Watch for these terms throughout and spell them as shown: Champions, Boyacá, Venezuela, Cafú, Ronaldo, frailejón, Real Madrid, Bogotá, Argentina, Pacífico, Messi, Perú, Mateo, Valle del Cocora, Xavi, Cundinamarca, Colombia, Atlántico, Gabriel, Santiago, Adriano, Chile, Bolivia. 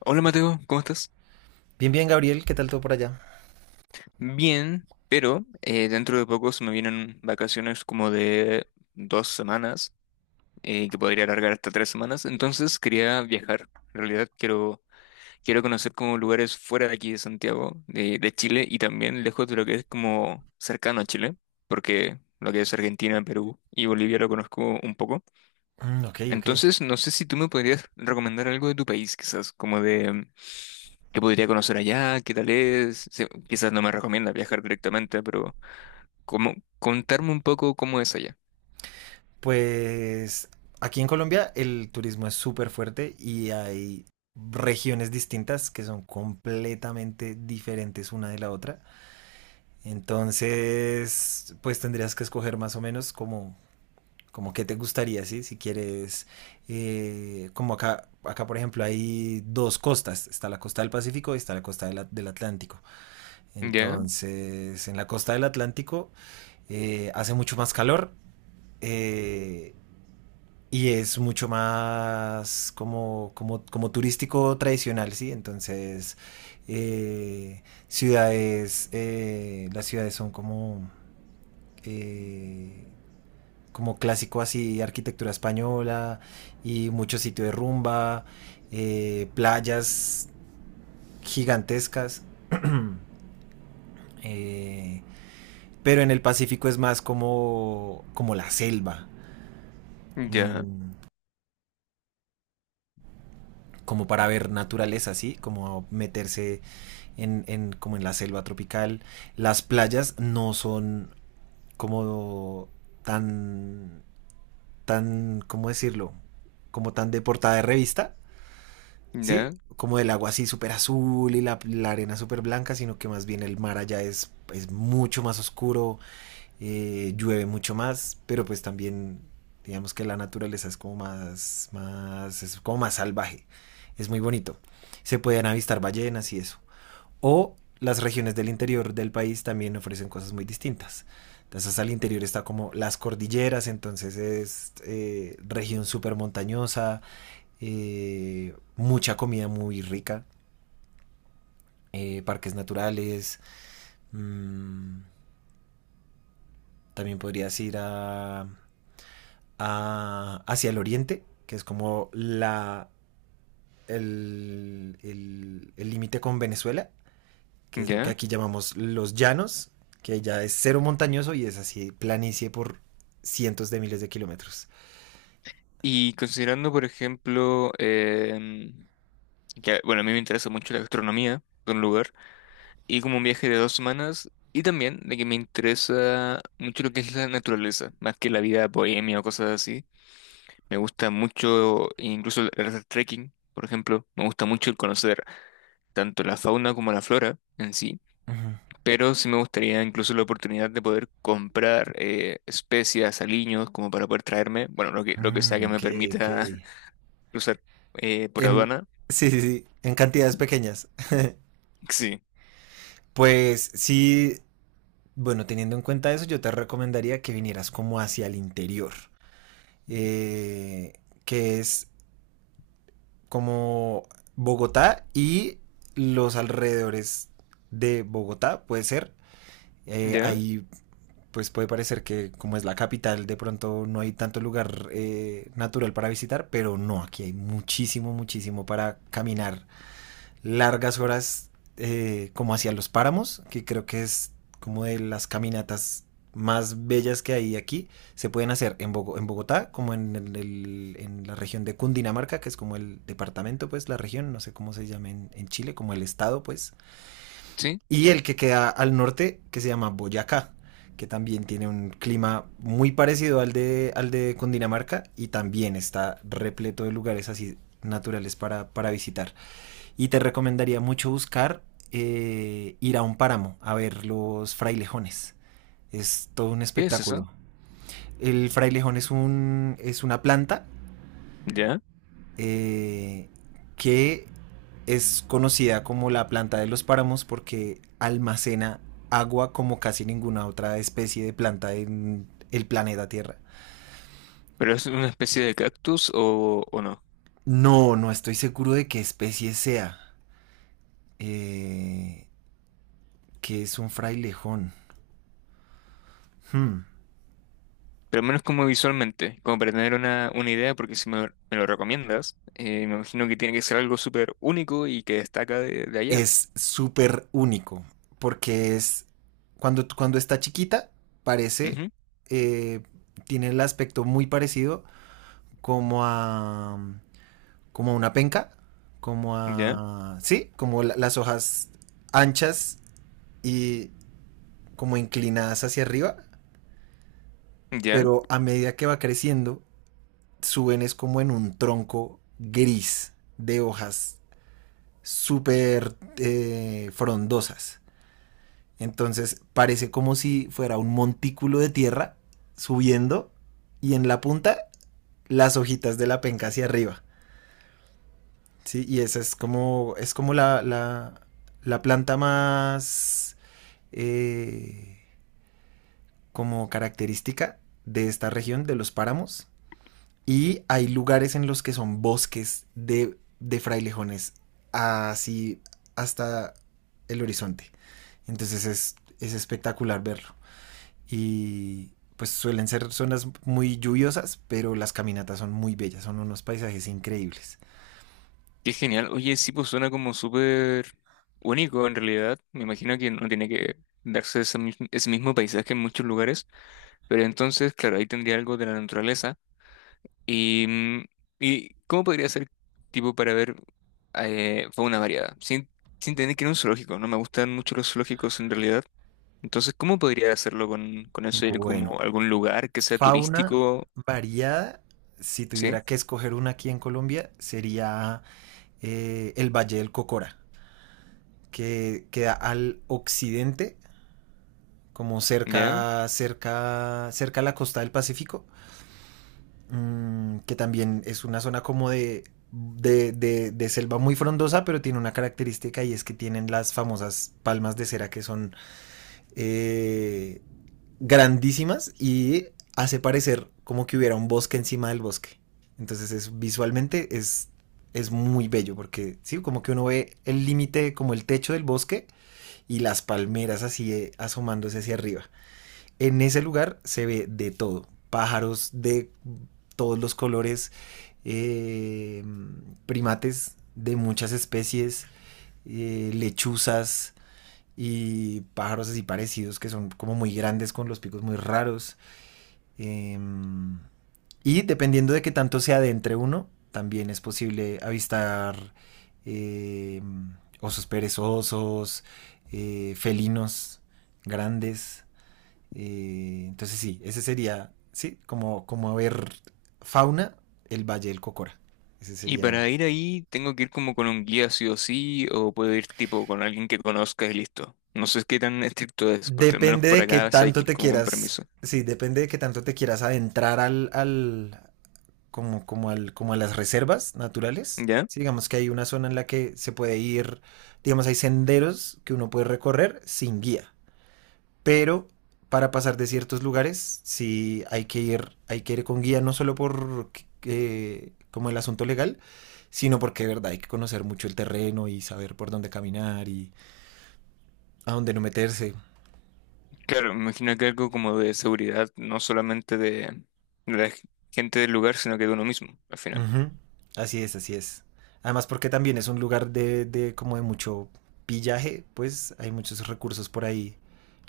Hola Mateo, ¿cómo estás? Bien, bien, Gabriel, ¿qué tal todo por allá? Bien, pero dentro de poco se me vienen vacaciones como de dos semanas, que podría alargar hasta tres semanas, entonces quería viajar. En realidad quiero conocer como lugares fuera de aquí de Santiago, de Chile, y también lejos de lo que es como cercano a Chile, porque lo que es Argentina, Perú y Bolivia lo conozco un poco. Mm, ok, ok. Entonces, no sé si tú me podrías recomendar algo de tu país, quizás, como de qué podría conocer allá, qué tal es. Quizás no me recomienda viajar directamente, pero como contarme un poco cómo es allá. Pues aquí en Colombia el turismo es súper fuerte y hay regiones distintas que son completamente diferentes una de la otra. Entonces, pues tendrías que escoger más o menos como qué te gustaría, ¿sí? Si quieres, como acá por ejemplo hay dos costas, está la costa del Pacífico y está la costa del Atlántico. Ya, Entonces, en la costa del Atlántico hace mucho más calor. Eh, y es mucho más como turístico tradicional, ¿sí? Entonces, las ciudades son eh, como clásico así, arquitectura española y mucho sitio de rumba, playas gigantescas. Eh, pero en el Pacífico es más como la selva. ya, Mm, Como para ver naturaleza, ¿sí? Como meterse como en la selva tropical. Las playas no son como tan, tan, ¿cómo decirlo? Como tan de portada de revista, ¿sí? ya, Como el agua así súper azul y la arena súper blanca, sino que más bien el mar allá es mucho más oscuro, llueve mucho más, pero pues también digamos que la naturaleza es como más salvaje, es muy bonito. Se pueden avistar ballenas y eso. O las regiones del interior del país también ofrecen cosas muy distintas. Entonces al interior está como las cordilleras, entonces es región súper montañosa, mucha comida muy rica, parques naturales, mmm, también podrías ir hacia el oriente, que es como el límite con Venezuela, que es lo que ya. aquí llamamos los llanos, que ya es cero montañoso y es así planicie por cientos de miles de kilómetros. Y considerando, por ejemplo, que, bueno, a mí me interesa mucho la gastronomía de un lugar, y como un viaje de dos semanas, y también de que me interesa mucho lo que es la naturaleza, más que la vida bohemia o cosas así. Me gusta mucho incluso el hacer trekking, por ejemplo. Me gusta mucho el conocer tanto la fauna como la flora en sí. Ujú. Pero sí me gustaría incluso la oportunidad de poder comprar especias, aliños, como para poder traerme, bueno, lo que sea Mm, que me ok, ok. permita cruzar por En, aduana. sí, sí, sí, en cantidades pequeñas. Sí. Pues sí, bueno, teniendo en cuenta eso, yo te recomendaría que vinieras como hacia el interior, eh, que es como Bogotá y los alrededores de Bogotá, puede ser. ¿Ya? Ahí pues puede parecer que como es la capital, de pronto no hay tanto lugar natural para visitar, pero no, aquí hay muchísimo, muchísimo para caminar largas horas como hacia los páramos, que creo que es como de las caminatas más bellas que hay aquí, se pueden hacer en Bogotá, como en la región de Cundinamarca, que es como el departamento, pues la región, no sé cómo se llama en Chile, como el estado, pues. ¿Sí? Y el que queda al norte, que se llama Boyacá, que también tiene un clima muy parecido al de Cundinamarca y también está repleto de lugares así naturales para visitar. Y te recomendaría mucho buscar ir a un páramo a ver los frailejones. Es todo un ¿Qué es eso? espectáculo. El frailejón es una planta ¿Ya? eh, que es conocida como la planta de los páramos porque almacena agua como casi ninguna otra especie de planta en el planeta Tierra. ¿Pero es una especie de cactus o no? No, no estoy seguro de qué especie sea. Eh, que es un frailejón. Hmm. Pero al menos como visualmente, como para tener una idea, porque si me lo recomiendas, me imagino que tiene que ser algo súper único y que destaca de allá. Es súper único, porque cuando está chiquita, parece, Ujú. eh, tiene el aspecto muy parecido como a, como a una penca, como Ya, a, sí, como las hojas anchas y como inclinadas hacia arriba, ya, pero a medida que va creciendo, suben es como en un tronco gris de hojas súper frondosas. Entonces parece como si fuera un montículo de tierra subiendo y en la punta las hojitas de la penca hacia arriba. Sí, y esa es como la planta más eh, como característica de esta región, de los páramos. Y hay lugares en los que son bosques de frailejones así hasta el horizonte. Entonces es espectacular verlo. Y pues suelen ser zonas muy lluviosas, pero las caminatas son muy bellas, son unos paisajes increíbles. qué genial. Oye, sí, pues suena como súper único en realidad. Me imagino que no tiene que darse ese mismo paisaje en muchos lugares, pero entonces, claro, ahí tendría algo de la naturaleza. ¿Y, y cómo podría ser tipo para ver fauna variada? Sin tener que ir a un zoológico, no me gustan mucho los zoológicos en realidad. Entonces, ¿cómo podría hacerlo con eso? Ir como Bueno, a algún lugar que sea fauna turístico, variada, si ¿sí? tuviera que escoger una aquí en Colombia, sería el Valle del Cocora, que queda al occidente, como ¿Ya? cerca, cerca, cerca a la costa del Pacífico, que también es una zona como de selva muy frondosa, pero tiene una característica y es que tienen las famosas palmas de cera que son eh, grandísimas y hace parecer como que hubiera un bosque encima del bosque. Entonces visualmente es muy bello porque sí, como que uno ve el límite, como el techo del bosque y las palmeras así asomándose hacia arriba. En ese lugar se ve de todo, pájaros de todos los colores, eh, primates de muchas especies, lechuzas y pájaros así parecidos que son como muy grandes con los picos muy raros. Eh, y dependiendo de qué tanto se adentre uno, también es posible avistar eh, osos perezosos, felinos grandes. Entonces sí, ese sería, sí, como ver fauna, el Valle del Cocora. Ese Y sería. para ir ahí, ¿tengo que ir como con un guía sí o sí? ¿O puedo ir tipo con alguien que conozca y listo? No sé qué tan estricto es, porque al menos Depende por de qué acá sí hay tanto que ir te como con quieras, permiso. sí, depende de qué tanto te quieras adentrar al, al, como, como al, como a las reservas naturales. ¿Ya? Sí, digamos que hay una zona en la que se puede ir, digamos, hay senderos que uno puede recorrer sin guía. Pero para pasar de ciertos lugares sí hay que ir con guía, no solo por como el asunto legal, sino porque de verdad hay que conocer mucho el terreno y saber por dónde caminar y a dónde no meterse. Claro, me imagino que algo como de seguridad, no solamente de, de la g- gente del lugar, sino que de uno mismo, al final. Ujú. Así es, así es. Además porque también es un lugar de como de mucho pillaje, pues hay muchos recursos por ahí.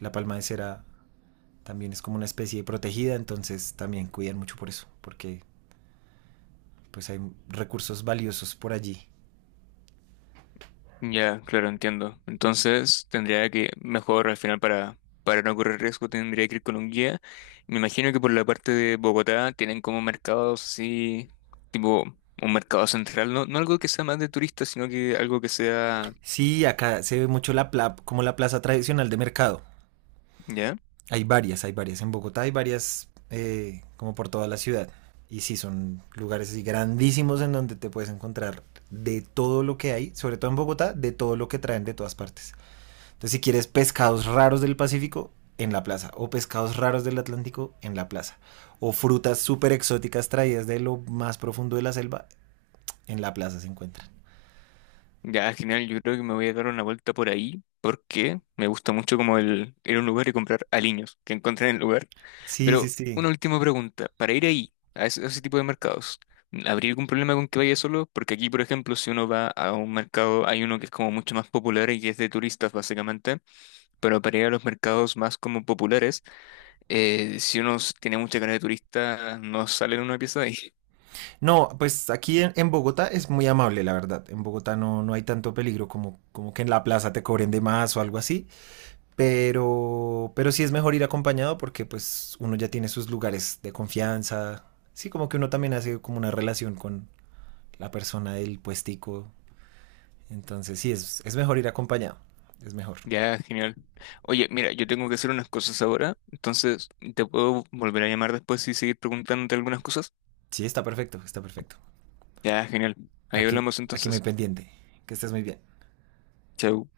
La palma de cera también es como una especie protegida, entonces también cuidan mucho por eso, porque pues hay recursos valiosos por allí. Ya, claro, entiendo. Entonces, tendría mejor al final para no correr riesgo, tendría que ir con un guía. Me imagino que por la parte de Bogotá tienen como mercados así, tipo un mercado central, no, no algo que sea más de turistas, sino que algo que sea, Sí, acá se ve mucho la plaza tradicional de mercado. ya, Hay varias, hay varias. En Bogotá hay varias como por toda la ciudad. Y sí, son lugares así grandísimos en donde te puedes encontrar de todo lo que hay, sobre todo en Bogotá, de todo lo que traen de todas partes. Entonces, si quieres pescados raros del Pacífico, en la plaza. O pescados raros del Atlántico, en la plaza. O frutas súper exóticas traídas de lo más profundo de la selva, en la plaza se encuentran. ya, genial, yo creo que me voy a dar una vuelta por ahí, porque me gusta mucho como el ir a un lugar y comprar aliños que encontré en el lugar. Sí, sí, Pero una sí. última pregunta, para ir ahí, a ese tipo de mercados, ¿habría algún problema con que vaya solo? Porque aquí, por ejemplo, si uno va a un mercado, hay uno que es como mucho más popular y que es de turistas, básicamente, pero para ir a los mercados más como populares, si uno tiene mucha cara de turista, no sale en una pieza de ahí. No, pues aquí en Bogotá es muy amable, la verdad. En Bogotá no, no hay tanto peligro como que en la plaza te cobren de más o algo así. Pero sí es mejor ir acompañado porque pues uno ya tiene sus lugares de confianza. Sí, como que uno también hace como una relación con la persona del puestico. Entonces sí, es mejor ir acompañado. Es mejor. Ya, genial. Oye, mira, yo tengo que hacer unas cosas ahora, entonces, ¿te puedo volver a llamar después y seguir preguntándote algunas cosas? Sí, está perfecto, está perfecto. Ya, genial. Ahí Aquí, hablamos aquí muy entonces. pendiente. Que estés muy bien. Chau.